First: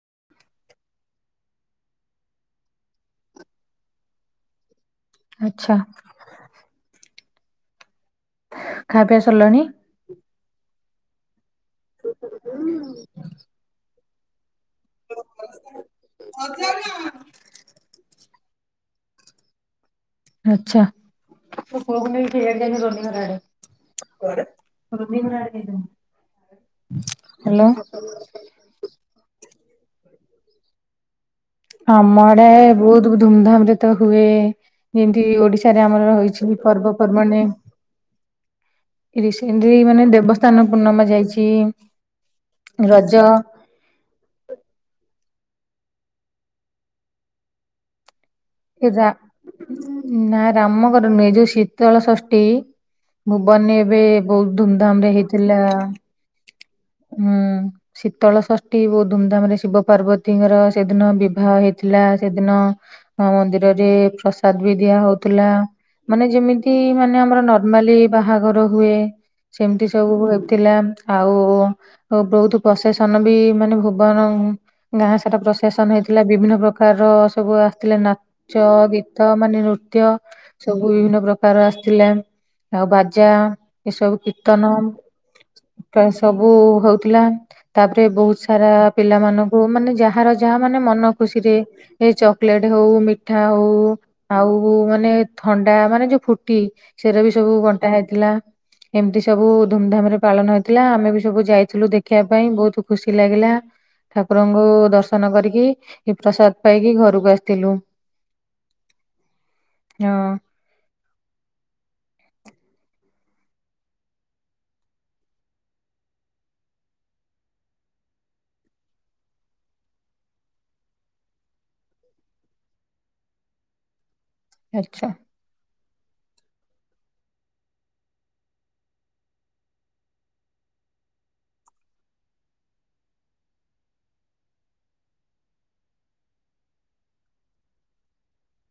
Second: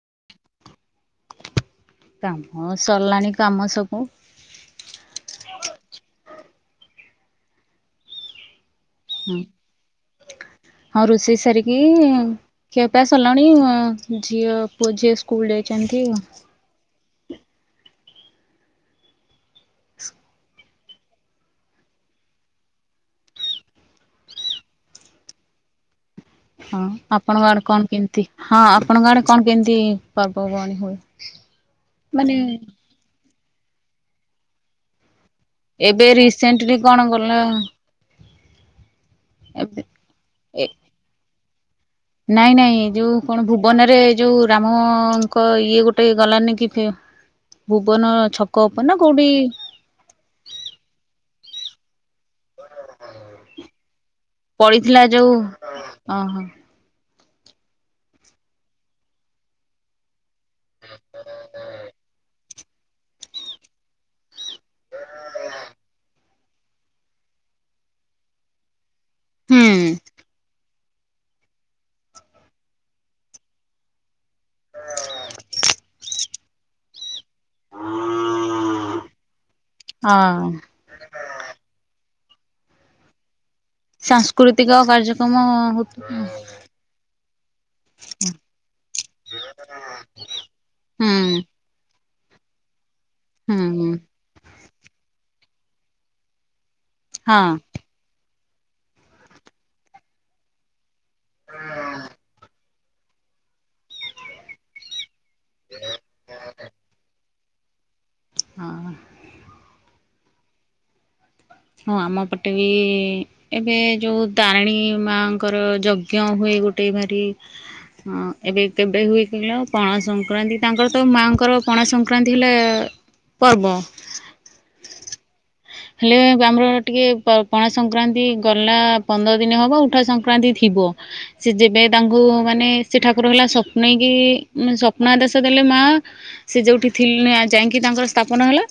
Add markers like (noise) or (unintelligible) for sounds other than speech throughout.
(unintelligible) କାମ ସରିଲାଣି କାମ ସବୁ ଆଚ୍ଛା। ଖା ପିଇଆ ସରିଲାଣି? ହଁ ରୋଷେଇ ସାରିକି ଖିଆ ପିଆ ସରିଲାଣି। ଝିଅ ପୁଅଝିଅ ସ୍କୁଲ ଯାଇଛନ୍ତି ଆଉ। ଆଚ୍ଛା । (inaudible) ହଁ ଆପଣଙ୍କ ଆଡେ କଣ କେମତି, ହଁ ଆପଣଙ୍କ ଆଡେ କଣ କେମିତି ପର୍ବପର୍ବାଣୀ ହୁଏ? ଆମ ମାନେ ଆଡେ ବହୁତ ଧୁମଧାମ ରେ ତ ହୁଏ। (unintelligible) ଓଡିଶାରେ ଏବେ ଆମର ହଉଛି ରିସେଣ୍ଟଲି କଣ ଗଲା ପର୍ବପର୍ବାଣୀ। ରିସେଣ୍ଟ ରେ ଏବେ ମାନେ ଏ ଦେବସ୍ନାନ ପୂର୍ଣ୍ଣମା ଯାଇଛି। ନାଇଁ ନାଇଁ ରଜ ଯୋଉ କଣ ଭୁବନରେ ଯୋଉ ରାମ କ ଇଏ ଗୋଟେଇ ଗଲାନି କି ଭୁବନ ଛ ଇଏ ରା ନା ରାମଙ୍କର ନୁହେଁ ଯୋଉ ଶୀତଳ ଷଷ୍ ଷ୍ଟି ଭୁବନ ରେ ଏବେ ବହୁତ ପଡିଥିଲା ଧୁମଧାମରେ ଯୋଉ ହେଇଥିଲା। ଓହୋ ହୁଁ। ଶୀତଳ ଷଷ୍ଠୀ ବହୁତ ଧୁମଧାମରେ, ଶିବ ପାର୍ବତୀଙ୍କର ସେଦିନ ବିବାହ ହେଇଥିଲା ସେଦିନ। (unintelligible) ମା ମନ୍ଦିରରେ ପ୍ରସାଦ ବି ଦିଆ ହଉଥିଲା। ମାନେ ଯେମିତି ମାନେ ଆମର ନର୍ମାଲି ବାହାଘର ହୁଏ। ହୁଁ ସେମିତି ସବୁ (unintelligible) ଥିଲା। ଆଉ ବହୁତ ପ୍ରଶାସନ ବି, ମାନେ ଭୁବନ ଗାଁ ସାରା ପ୍ରଶାସନ ହେଇଥିଲା, ବିଭିନ୍ନ ପ୍ରକାର ସବୁ ଆ ଥିଲେ ନାଚ ଗୀତ ମାନେ ନୃତ୍ୟ ହଁ ସବୁ ବିଭିନ୍ନ ପ୍ରକାର ଆସିଥି ଥିଲା ଆଉ ବାଜା ଏସବୁ କୀର୍ତ୍ତନ ସାଂସ୍କୃତିକ କାର୍ଯ୍ୟକ୍ରମ ହଉ ସବୁ ହଉଥିଲା, ତାପରେ ବହୁତ ସାରା ପିଲାମାନଙ୍କୁ ମାନେ ଯାହାର ଯାହା ମାନେ ମନ ଖୁସି ହୁଁ ରେ ଏ ଚକଲେଟ୍ ହଉ ମିଠା ହଉ, ହୁଁ ଆଉ ମାନେ ଥଣ୍ଡା ମାନେ ଯୋଉ ଫୁଟି ସେଇରା ବି ହଁ ସବୁ ବଣ୍ଟା ହେଇଥିଲା। ଏମିତି ସବୁ ଧୁମଧାମ ରେ ପାଳନ ହେଇଥିଲା, ଆମେ ବି ସବୁ ଯାଇଥିଲୁ ଦେଖିବା ପାଇଁ ବହୁତ ଖୁସି ଲାଗିଲା। ଠାକୁରଙ୍କୁ ଦର୍ଶନ କରିକି ପ୍ରସାଦ ପାଇକି ଘରକୁ ଆସିଥିଲୁ। ହଁ। ହଁ। ହଁ ଆମ ପଟେ ବି ଏବେ ଯୋଉ ତାରିଣୀ ମାଙ୍କର ଯଜ୍ଞ ହୁଏ ଗୋଟେ ଭାରି ହଁ ଏବେ କେବେ ହୁଏ କହିଲ ପଣା ସଂକ୍ରାନ୍ତି, ତାଙ୍କର ତ ମାଆଙ୍କର ପଣା ସଂକ୍ରାନ୍ତି ହେଲା ପର୍ବ। ଆଚ୍ଛା। ହେଲେ ଆମର ଟିକେ ପ ପଣା ସଂକ୍ରାନ୍ତି ଗଲା ପନ୍ଦର ଦିନ ହବ, ଉଠା ସଂକ୍ରାନ୍ତି ଥିବ ସେ ଯେବେ ତାଙ୍କୁ ମାନେ ସେ ଠାକୁର ହେଲା ସ୍ୱପ୍ନେଇକି ସ୍ୱପ୍ନ ଆଦେଶ ଦେଲେ ମା ସେ ଯୋଉଠି ଥିଲେ ଯାଇକି ତାଙ୍କର ସ୍ଥାପନ ହେଲା।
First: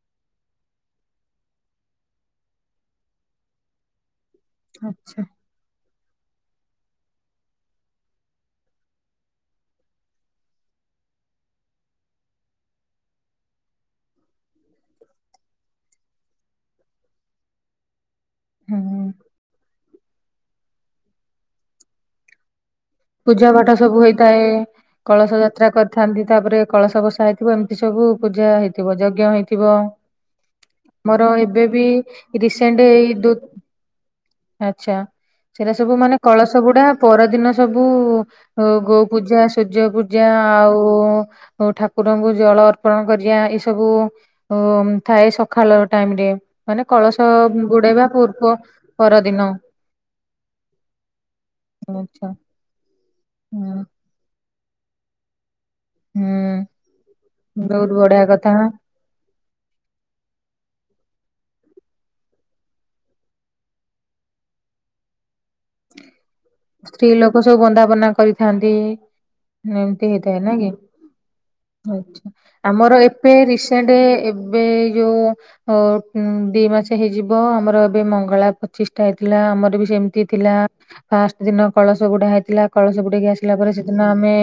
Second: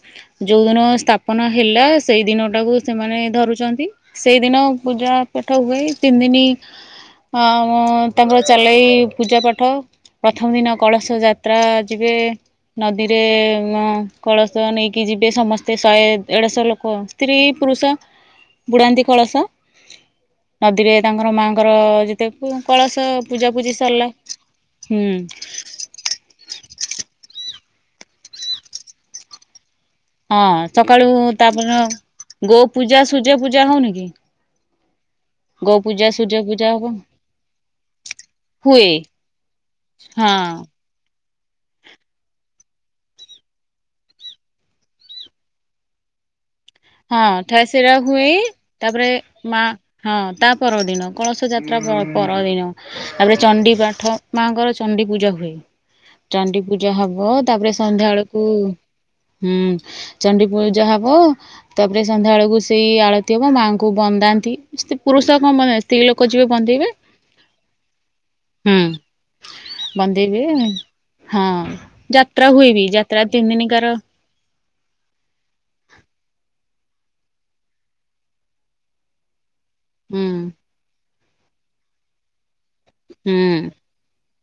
ଯୋଉଦିନ ସ୍ଥାପନ ହେଲା ସେଇ ଦିନ ସେଟାକୁ ସେମାନେ ଧରୁଛନ୍ତି। ସେଇଦିନ ପୂଜା ଆଚ୍ଛା ପାଠ ହୁଏ ତିନି ଦିନି ଆ ତାଙ୍କର ଚାଲେଇ ପୂଜା ପାଠ। ପ୍ରଥମ ଦିନ କଳସ ଯାତ୍ରା ଯିବେ ସେ ନଦୀରେ ମ କଳସ ନେଇକି ଯିବେ ସମସ୍ତେ ଶହେ ଦେଢଶହ ଲୋକ ସ୍ତ୍ରୀ, ପୁରୁଷ ହୁଁ। ବୁଡାନ୍ତି କଳସ। ନଦୀରେ ତାଙ୍କର ମାଆଙ୍କର ଯେତେ କୁ ପୂଜା ପାଠ ସବୁ ହେଇଥାଏ ହୁଁ ।କଳସ ଯାତ୍ରା କରିଥାନ୍ତି ।ତାପରେ କଳସ ବସା ହେଇଥିବ ଏମ ଏ ସବୁ ପୂଜା ହେଇଥିବ। ଯଜ୍ଞ ହେଇଥିବ ହଁ ସକାଳୁ ମୋର ଏବେ ତାପରେ ବି ଗୋ ରିସେଣ୍ଟ ପୂଜା ଏଇ ଦୁ ସୂର୍ଯ୍ୟ ପୂଜା ହଉନି କି ଆଚ୍ଛା, ସେଇଟା ଗୋ ସବୁ ପୂଜା ମାନେ ସୂର୍ଯ୍ୟ କଳସ ପୂଜା ହବ ବୁଡା ପରଦିନ ସବୁ ହୁଏ ଗୋ ପୂଜା ସୂର୍ଯ୍ୟ ପୂଜା ହଁ ଆଉ ଠାକୁରଙ୍କୁ ଯେ ଜଳ ଅର୍ପଣ କରିବା ଏଇ ସବୁ ଉ ଥାଏ ସକାଳ ଟାଇମ ରେ ମାନେ ହଁ, କଳସ ବୁଡେଇବା (unintelligible) ପୂର୍ବ ତାପରେ ପରଦିନ ମାଁ, ହଁ ତା ପରଦିନ କଳସ ଯାତ୍ରା ପ ଆଚ୍ଛା ପରଦିନ ତାପରେ ଚଣ୍ଡି ହୁଁ ପାଠ ମାଙ୍କର ଚଣ୍ଡି ପୂଜା ହୁଏ। ଚଣ୍ଡି ହୁଁ ପୂଜା ହବ ତାପରେ ବହୁତ ବଢିଆ ସନ୍ଧ୍ୟାବେଳକୁ କଥା। ହୁଁ, ଚଣ୍ଡି ପୂଜା ହବ ତାପରେ ସନ୍ଧ୍ୟା ବେଳକୁ ସେଇ ଆଳତି ହବ ମାଆଙ୍କୁ ବନ୍ଦାନ୍ତି ପୁରୁଷ କଣ ମାନେ ସ୍ତ୍ରୀ ଲୋକ ଯିବେ ବନ୍ଦେଇବେ ସ୍ତ୍ରୀ ଲୋକ ସବୁ ବନ୍ଦାପନା କରିଥାନ୍ତି। ହୁଁ ଏମିତି ହେଇଥାଏ ବନ୍ଦେଇବେ ନା କି ହଁ ଆଚ୍ଛା, ଯାତ୍ରା ହୁଏ ବି ଆମର ଯାତ୍ରା ଏବେ ତିନି ଦିନିକାର ରିସେଣ୍ଟ ଏବେ ଯୋଉ ଅ ହୁଁ, ଦି ମାସ ହେଇଯିବ ଆମର ଏବେ ମଙ୍ଗଳା ପଚିଶଟା ହେଇଥିଲା ଆମର ବି ସେମିତି ହୁଁ ଥିଲା ଆ ସେଦିନ କଳସ ବୁଡା ହେଇଥିଲା। କଳସ ବୁଡେଇକି ହୁଁ ଆସିଲା ପରେ ସେଦିନ ଆମେ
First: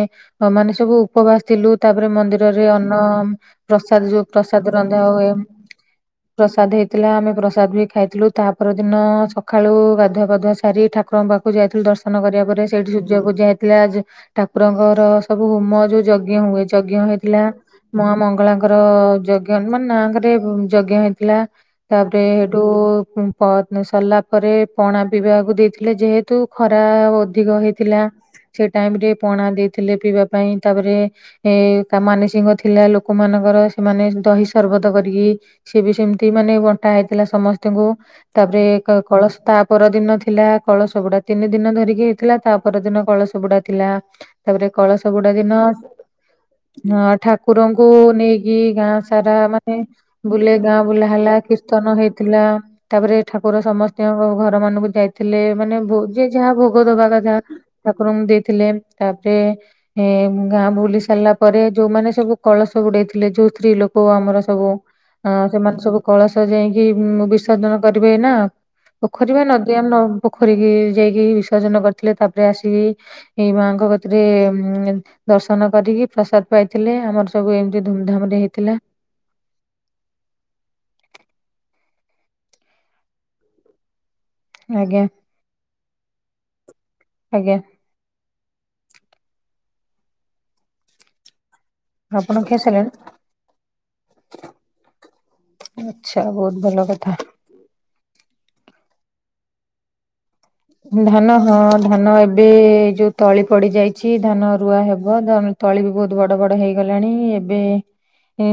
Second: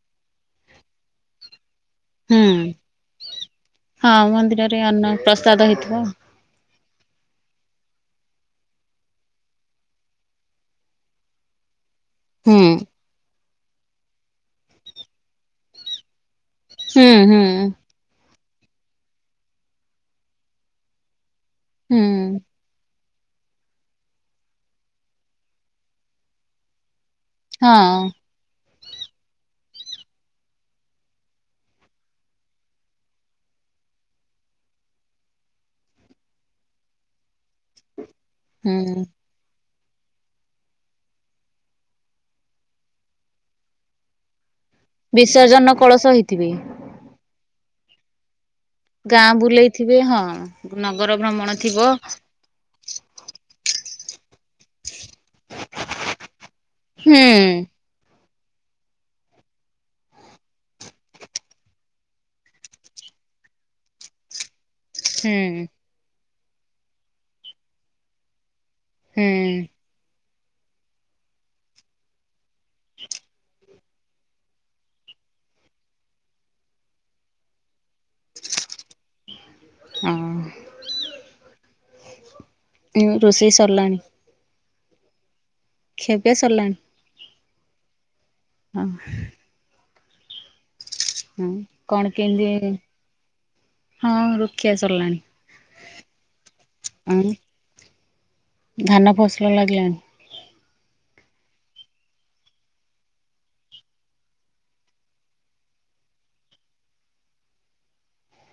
ମାନେ ସବୁ ଉପବାସ ଥିଲୁ ତାପରେ ହୁଁ ମନ୍ଦିରରେ ଅନ୍ନ ପ୍ରସାଦ ହଁ ଯୋଉ ପ୍ରସାଦ ମନ୍ଦିରରେ ରନ୍ଧା ଅନ୍ନ ହୁଏ ପ୍ରସାଦ ହେଇଥିବ ପ୍ରସାଦ ହେଇ ଥିଲା ଆମେ ପ୍ରସାଦ ବି ଖାଇଥିଲୁ ।ତା ପର ଦିନ ସକାଳୁ ଗାଧୁଆ ପାଧୁଆ ସାରି ଠାକୁରଙ୍କ ପାଖକୁ ଯାଇଥିଲ ଦର୍ଶନ କରିବା ପରେ ହୁଁ। ସେଇଠି ସୂର୍ଯ୍ୟ ପୂଜା ହେଇଥିଲା। ଠାକୁରଙ୍କର ସବୁ ହୋମ ଯୋଉ ଯ ହୁଏ ଯଜ୍ଞ ହୁଁ ହୁଁ ହେଇଥିଲା। ମା ମଙ୍ଗଳାଙ୍କ ତାଙ୍କର ଯଜ୍ଞ ମାନେ ନାଙ୍କରେ ଯଜ୍ଞ ହେଇଥିଲା। ହୁଁ ତାପରେ ହେଠୁ ପହରଦିନ ସରିଲା ପରେ ପଣା ପିିବାକୁ ଦେଇଥିଲେ ଯେହେତୁ ଖରା ଅଧିକ ହଁ ହେଇଥିଲା ।ସେ ଟାଇମ ରେ ପଣା ଦେଇଥିଲେ ପିଇବା ପାଇଁ। ତାପରେ ଏ ତା ମାନସିକ ଥିଲା ଲୋକମାନଙ୍କର ସେମାନେ ଦହି ସରବତ କରିକି ସିଏ ବି ସେମିତି ମାନେ ବଣ୍ଟା ହେଇଥିଲା ସମସ୍ତିଙ୍କୁ। ତାପରେ ହୁଁ କ କଳସ ତା ପରଦିନ ଥିଲା କଳସ ବୁଡ଼ା ତିନି ଦିନ ଧରିକି ହେଇଥିଲା ତା ପର ଦିନ କଳସ ବୁଡା ଥିଲା। ତାପରେ କଳସ ବୁଡା ଦିନ, ବିସର୍ଜନ କଳସ ହେଇଥିବେ। ହଁ ଠାକୁରଙ୍କୁ ନେଇ କି ଗାଁ ସାରା ମାନେ ବୁଲେଇଥିବେ ହଁ ବୁଲେ ଗାଁ ବୁଲା ନଗର ହେଲା ଭ୍ରମଣ ଥିବ କିର୍ତ୍ତନ ହେଇଥିଲା। ତାପରେ ଠାକୁର ସମସ୍ତିଙ୍କ ଘର ମାନଙ୍କୁ ଯାଇଥିଲେ ମାନେ ଭୋ ଯିଏ ଯାହା ଭୋଗ ଦବା ହୁଁ କଥା ଠାକୁରଙ୍କୁ ଦେଇ ଥିଲେ ତାପରେ ଗାଁ ବୁଲି ସାରିଲା ପରେ ଯୋଉମାନେ ସବୁ କଳସ ବୁଡେଇଥିଲେ ଯୋଉ ସ୍ତ୍ରୀ ଲୋକ ଆମର ସବୁ ହଁ, ହୁଁ ସେମାନେ ସବୁ କଳସ ଯାଇକି ବିସର୍ଜନ କରିବେ ନା ପୋଖରୀ ବା ହୁଁ ନଦୀ ଆମ ପୋଖରୀ କି ଯାଇକି ବିସର୍ଜନ କରିଥିଲେ ।ତାପରେ ଆସିକି ଏଇ ମାଙ୍କ କତିରେ ଉ ଦର୍ଶନ କରିକି କି ପ୍ରସାଦ ପାଇଥିଲେ ଆମର ସବୁ ଏମତି ଧୁମଧାମ ରେ ହେଇଥିଲା। ହଁ ରୋଷେଇ ସରିଲାଣି। ଆଜ୍ଞା। ଖିଆ ପିଆ ସାରିଲାଣି ଆଜ୍ଞା। ହଁ। ହୁଁ କଣ ଆପଣ କେମିତି? ଖାଇସାରିଲେଣି ହଁ ରୁକ୍ଷିବା ସରିଲାଣି ଆଚ୍ଛା ବହୁତ ଭଲ କଥା ଉଁ? ଧାନ ଫସଲ ଲାଗିଲାଣି? ଧାନ ହଁ ଧାନ ଏବେ ଯୋଉ ତଳି ପଡି ଯାଇଛି ଧାନ ରୁଆ ହେବ ତଳି ବି ବହୁତ ବଡ ବଡ ହେଇଗଲାଣି ଏବେ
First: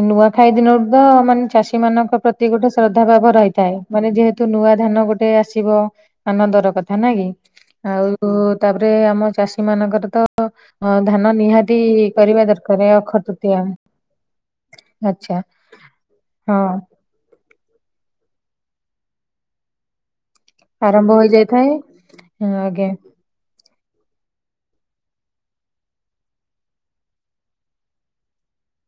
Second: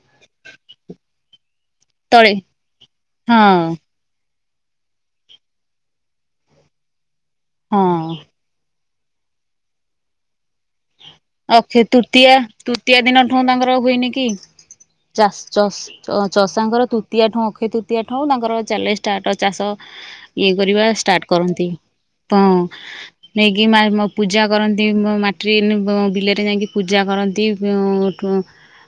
ନୂଆଖାଇଦିନରୁ ତ ମାନେ ଚାଷୀ ମାନଙ୍କ ତଳି ପ୍ରତି ଗୋଟେ ଶ୍ରଦ୍ଧାଭାବ ହଁ ରହିଥାଏ ମାନେ ଯେହେତୁ ନୂଆ ଧାନ ଗୋଟେ ଆସିବ ଆନନ୍ଦର କଥା ନ କି ହଁ ଆଉ ତାପରେ ଆମ ଚାଷୀ ମାନଙ୍କର ତ ଅ ଧାନ ନିହାତି ଅକ୍ଷେ ତୃତୀୟା କରିବା ଦରକାର ତୃତୀୟା ଅକ୍ଷୟ ଦିନ ଠୁ ତୃତୀୟା ତାଙ୍କର ହୁଏନି କି? ଚା ଆଚ୍ଛା ହଁ ଚଷାଙ୍କର ତୁତୀଆ ଠୁ ଏ ତୃତୀୟାଠୁ ତାଙ୍କର ଚାଲେ ଷ୍ଟାରଟ ଚାଷ। ଇଏ କରିବା ଆରମ୍ଭ ଷ୍ଟାର୍ଟ କରନ୍ତି ହୋଇଯାଇଥାଏ। ତ ହଁ ଆଜ୍ଞା ନେଇକି ପୂଜା କରନ୍ତି ମାଟି ବିଲରେ ଯାଇକି ପୂଜା କରନ୍ତି।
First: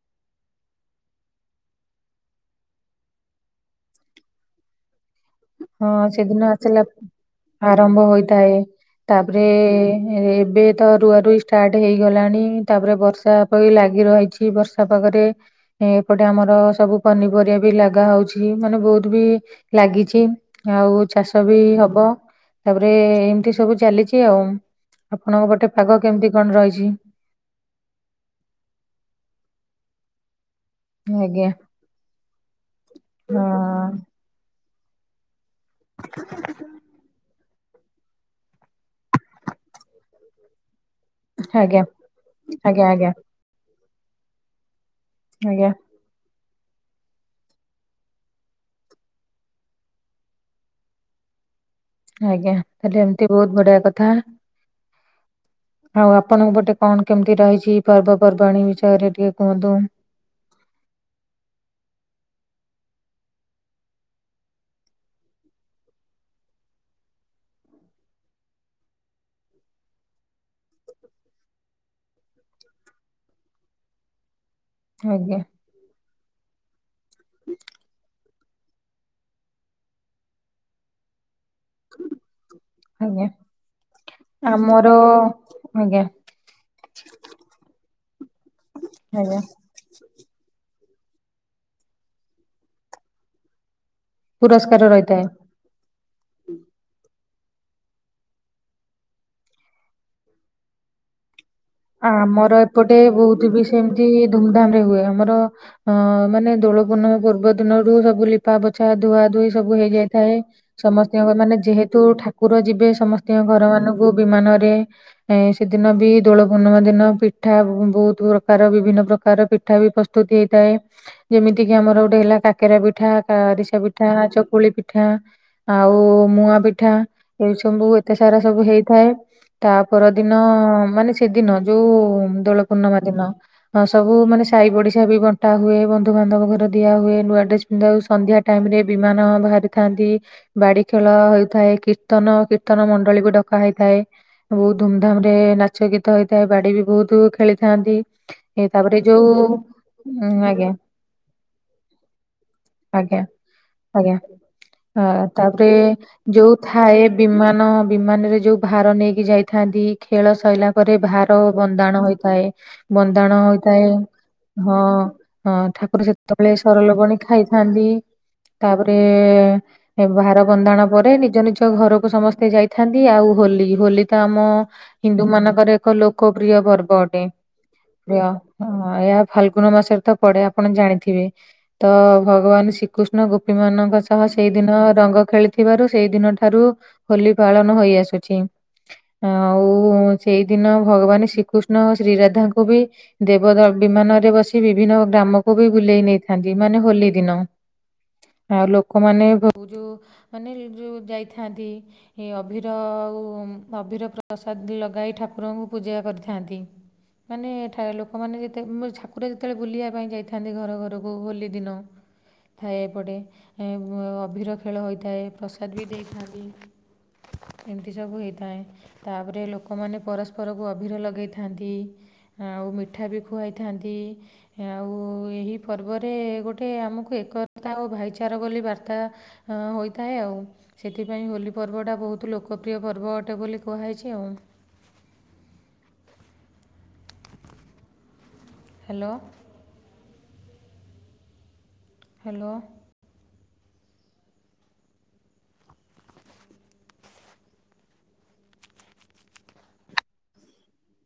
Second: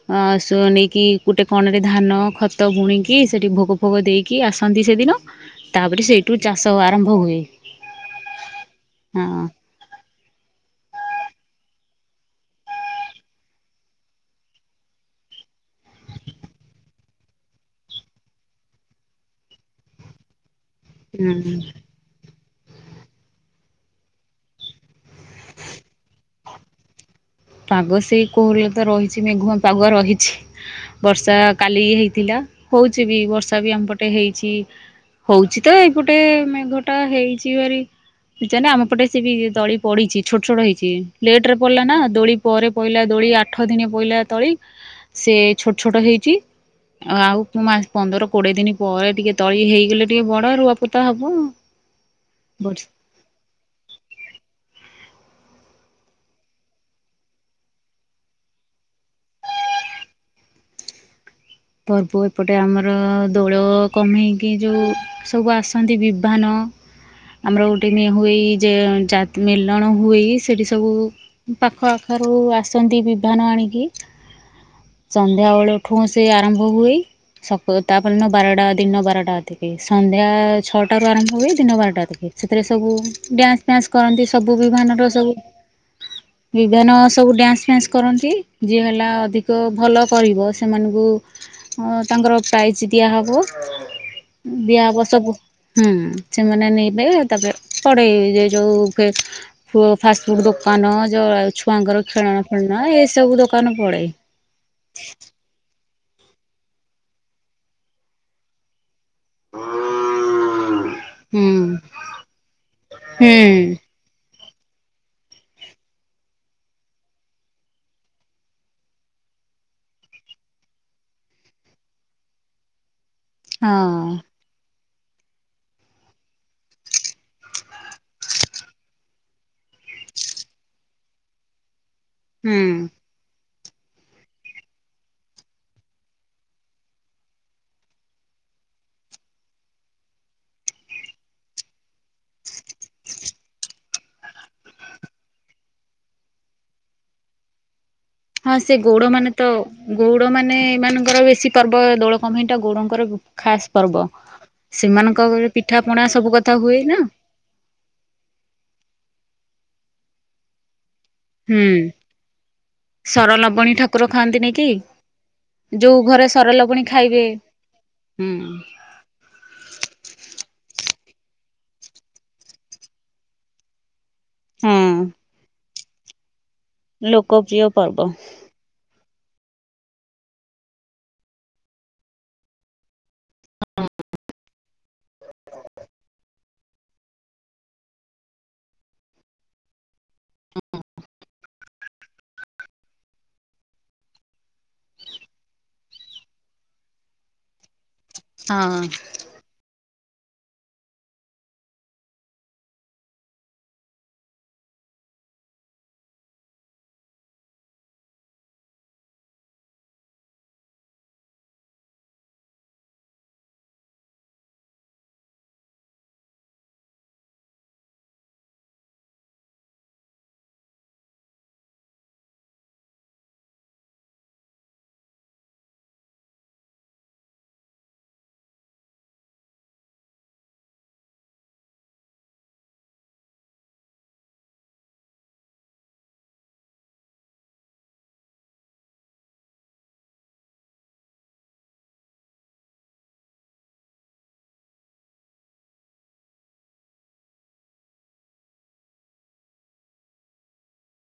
ଅ ନେଇକି ଗୋଟେ କଣରେ ଧାନ ଖତ ବୁଣିକି ସେଠି ଭୋଗ ଫୋଗ ଦେଇକି ଆସନ୍ତି ସେଦିନ। ତାପରେ ହଁ ସେଇଠୁ ସେଦିନ ଚାଷ ଆସିଲା ଆରମ୍ଭ ହୁଏ ଆରମ୍ଭ ହୋଇଥାଏ ହଁ ତାପରେ ଏବେ ତ ରୁଆ ରୁଇ ଷ୍ଟାର୍ଟ ହେଇଗଲାଣି ତାପରେ ବର୍ଷା ପ ଲାଗି ରହିଛି ବର୍ଷା ପାଗ ଏପଟେ ଆମର ସବୁ ପନିପରିବା ବି ଲାଗା ହଉଛି ମାନେ ବହୁତ ବି ଲାଗି ଆଉ ଚାଷ ହୁଁ ବି ହବ। ତାପରେ ଏମିତି ସବୁ ଚାଲିଛି ଆଉ ଆପଣଙ୍କ ପଟେ ପାଗ କେମିତି କଣ ରହିଛି? ପାଗ ସେଇ କୋହଲ ତ ରହିଛି ମେଘୁଆ ପାଗ ରହିଛି। ବର୍ଷା ଆଜ୍ଞା କାଲି ହେଇଥିଲା ହଉଛି ବି ହଁ ବର୍ଷା ବି ଆମ ପଟେ ହେଇଛି। ହଉଛି ତ ଏପଟେ ମେଘଟା ହେଇଛି ହେରି। ଜେ ଆମ ପଟେ ସେ ବି ଦଳି ପଡିଛି ଛୋଟ ଛୋଟ ହେଇଛି। ଲେଟ ରେ ପଡିଲା ଆଜ୍ଞା ନା ଦୋଳି ପରେ ଆଜ୍ଞା ପହିଲା ଆଜ୍ଞା ଦୋଳି ଆଠ ଦିନ ପଇଲା ତଳି। ସେ ଆଜ୍ଞା ଛୋଟ ଛୋଟ ହେଇଛି। ଆଉ ମା ପନ୍ଦର କୋଡିଏ ଦିନ ପରେ ଟିକେ ତଳି ହେଇଗଲେ ଟିକେ ବଡ ରୁଆପୋତା ହବ। ଆଜ୍ଞା ତାହେଲେ ଏମତି ବହୁତ ବଢିଆ କଥା। ଆଉ ଆପଣଙ୍କ ପଟେ କଣ କେମିତି ରହିଛି ପର୍ବପର୍ବାଣୀ ବିଷୟରେ ଟିକେ କୁହନ୍ତୁ। (inaudible) ପର୍ବ ଏପଟେ ଆମର ଦୋଳ କମେଇକି ଯୋଉ ସବୁ ଆସନ୍ତି ବିଭାନ। ହଁ। ଆମର ଗୋଟେ ହୁଏ ଯେ ମିଲଣ ହୁଏ ସେଠି ସବୁ ପାଖ ଆଖ ଆସନ୍ତି ବିଭାନ ଆଣିକି ଆଜ୍ଞା। ସଧ୍ୟାବେଳଠୁ ଆରମ୍ଭ ହୁଏ। ତାପର ଦିନ ବାରଟା ଦିନ ବାରଟା ଅତିକି ସନ୍ଧ୍ୟା ଛଅଟାରୁୁ ଆରମ୍ଭ ହୁଏ। ଦିନ ବାରଟା ଟକ ସେଥିରେ ସବୁ ଆଜ୍ଞା ଡ୍ୟାନ୍ସ ଫନ୍ସ କରନ୍ତି ସବୁ ଆମର ବିମାନର ସବୁ ଆଜ୍ଞା ବିଭାନ ସବୁ ଡ୍ୟାନ୍ସ ଫ୍ୟାନ୍ସ କରନ୍ତି ଯିଏ ହେଲା ଆଜ୍ଞା ଅଧିକ ଭଲ କରିବ ସେମାନଙ୍କୁ ତାଙ୍କର ପ୍ରାଇଜ୍ ଦିଆହବ। ଦିଆ ପୁରସ୍କାର ହବ ରହିଥାଏ। ସବୁ ହୁଁ ସେମାନେ ନେବେ ତାପରେ ପଡ଼େଇ ଯେ ଯେଉଁ ଫାଷ୍ଟଫୁଡ଼୍ ଦୋକାନ ଯେଉଁ ଆମର ଏପଟେ ବହୁତ ବି ପଡ଼େ। ସେମିତି ଧୁମଧାମ ରେ ହୁଏ ଆମର ହଁ ମାନେ ଦୋଳ ପୂର୍ଣ୍ଣିମା ପର୍ବ ଦିନରୁ ସବୁ ଲିପା ପୋଛା ଧୁଆ ଦୁହି ସବୁ ହେଇ ଯାଇଥାଏ ସମସ୍ତଙ୍କ ହୁଁ ମାନେ ଯେହେତୁ ଠାକୁର ଯିବେ ସମସ୍ତଙ୍କ ହୁଁ ଘର ମାନଙ୍କୁ ବିମାନରେ ସେଦିନ ବି ଦୋଳ ପୂର୍ଣ୍ଣିମା ଦିନ ପିଠା ବହୁତ ପ୍ରକାର ବିଭିନ୍ନ ପ୍ରକାର ପିଠା ବି ପ୍ରସ୍ତୁତ ହେଇଥାଏ ଯେମିତି ତିକି ଆମର ଗୋଟେ ହେଲା କାକେରା ପିଠା, ଆରିସା ପିଠା, ହଁ ଚକୁଳି ପିଠା ପିଠା ଆଉ ମୁଆ ପିଠା ଏ ସବୁ ଏତେ ସାରା ସବୁ ହେଇଥାଏ। ତା ପରଦିନ ମାନେ ସେଦିନ ଯୋଉ ହୁଁ ଦୋଳ ପୂର୍ଣ୍ଣିମା ଦିନ ହଁ ସବୁ ମାନେ ସାହି ପଡିଶା ବି ବଣ୍ଟା ହୁଏ। ବନ୍ଧୁବାନ୍ଧବ ଘର ଦିଆ ହୁଏ। ନୂଆ ଡ୍ରେସ୍ ଆଉ ପିନ୍ଧା ସନ୍ଧ୍ୟା ଟାଇମ୍ ରେ ବିମାନ ବାହାରିଥାନ୍ତି। ବାଡି ଖେଳ ହେଉଥାଏ ।କୀର୍ତ୍ତନ କୀର୍ତ୍ତନ ମଣ୍ଡଳୀକୁ ଡକା ହେଇ ଥାଏ। ବହୁତ ଧୁମଧାମ୍ ରେ ନାଚ ଗୀତ ହେଇଥାଏ। ବାଡି ବି ବହୁତ ଖେଳିଥାନ୍ତି। ହଁ ଏ ସେ ତାପରେ ଗଉଡ ମାନେ ଯୋଉ ତ ଗଉଡ ଉଁ ମାନେ ଆଜ୍ଞା ଏ ମାନଙ୍କର ବେଶୀ ପର୍ବ ଦୋଳ କଣ ପାଇଁ ହେଟା ଗଉଡଙ୍କର ଉ, ଖାସ୍ ପର୍ବ। ହୋ ସେମାନଙ୍କର ତାପରେ ପିଠା ପଣା ସବୁ କଥା ଯୋଉ ହୁଏ ନା ଥାଏ ବିମାନ ବିମାନରେ ଯୋଉ ଭାର ନେଇ ଯାଇଥାନ୍ତି ଖେଳ ସଇଲା ପରେ ଭାର ହୁଁ। ବନ୍ଦାଣ ହୋଇଥାଏ ।ବନ୍ଦାଣ ସରଲବଣୀ ହୋଇଥାଏ। ଠାକୁର ଖାଆନ୍ତିନି କି ହଁ, ହଁ। ଯୋଉ ଠାକୁର ଘରେ ସେତେବେଳେ ସର ସରଲବଣୀ ଲବଣୀ ଖାଇବେ ଖାଇଥାନ୍ତି। ହୁଁ ତାପରେ ଏ ଭାର ବନ୍ଦାଣ ପରେ ନିଜ ନିଜ ଘରକୁ ସମସ୍ତେ ଯାଇଥାନ୍ତି। ଆଉ ହୋଲି ହୋଲି ତ ଆମ ହଁ ହିନ୍ଦୁ ମାନ ତାଙ୍କର ଏକ ଲୋକପ୍ରିୟ ପର୍ବ ଅଟେ। ଲୋକପ୍ରିୟ ପର୍ବ ପ୍ରିୟ ହଁ ଏହା ଫାଲଗୁନ ମାସରେ ତ ପଡେ। ଆପଣ ଜାଣିଥିବେ ତ ଭଗବାନ ଶି କୃଷ୍ଣ ଗୋପୀ ମାନଙ୍କ ସହ ସେଇ ଦିନ ରଙ୍ଗ ଖେଳିଥିବାରୁ ସେଇ ଦିନ ଠାରୁ ହୋଲି ପାଳନ ହୋଇ ଆସୁଛି। ଆଉ ସେଇଦିନ ଭଗବାନ ଶ୍ରୀକୃଷ୍ଣ ଓ ଶ୍ରୀ ରାଧାଙ୍କୁ ବି ଦେବଦ ବିମାନରେ ବସି ବିଭିନ୍ନ ଗ୍ରା ଆମକୁ ବି ବୁଲେଇ ନେଇଥାନ୍ତି ମାନେ ହୋଲି ଦିନ। ଆଉ ହଁ। ଲୋକମାନେ (unintelligible) ଯୋଉ ମାନେ ଯୋଉ ଯାଇଥାନ୍ତି ଏ ଅଭିର ଆଉ ଅଭିର ପ୍ରସାଦ ବି ଲଗାଇ ଠାକୁରଙ୍କୁ ପୂଜା କରିଥାନ୍ତି। ମାନେ ଏଠାରେ ଲୋକମାନେ ଯେତେ ମୋର ଛାକୁର ଯେତେବେଳେ ବୁଲିବା ପାଇଁ ଯାଇଥାନ୍ତି ଘର ଘରକୁ ହୋଲି ଦିନ। ଥାଏ ଏପଟେ ଏଁ, ଅ, ଅଭିିର ଖେଳ ହୋଇଥାଏ। ପ୍ରସାଦ ବି ଦେଇଥାନ୍ତି। ଏମିତି ସବୁ ହେଇଥାଏ। ତାପରେ ଲୋକମାନେ ପରସ୍ପରକୁ ଅଭିର ଲଗେଇଥାନ୍ତି। ଆଉ ମିଠା ବି ଖୁଆଇଥାନ୍ତି। ଆଉ ଓ ଏହି ପର୍ବରେ ଗୋଟେ ଆମକୁ ଏକତା ଓ ଭାଇଚାରା ବୋଲି ବାର୍ତ୍ତା ଅ, ହୋଇଥାଏ। ଥାଏ ଆଉ। ସେଥିପାଇଁ ହୋଲି ପର୍ବଟା ବହୁତ ଲୋକପ୍ରିୟ ପର୍ବ ଅଟେ ବୋଲି କୁହାହେଇଛି ଆଉ। ହ୍ୟାଲୋ। ହ୍ୟାଲୋ।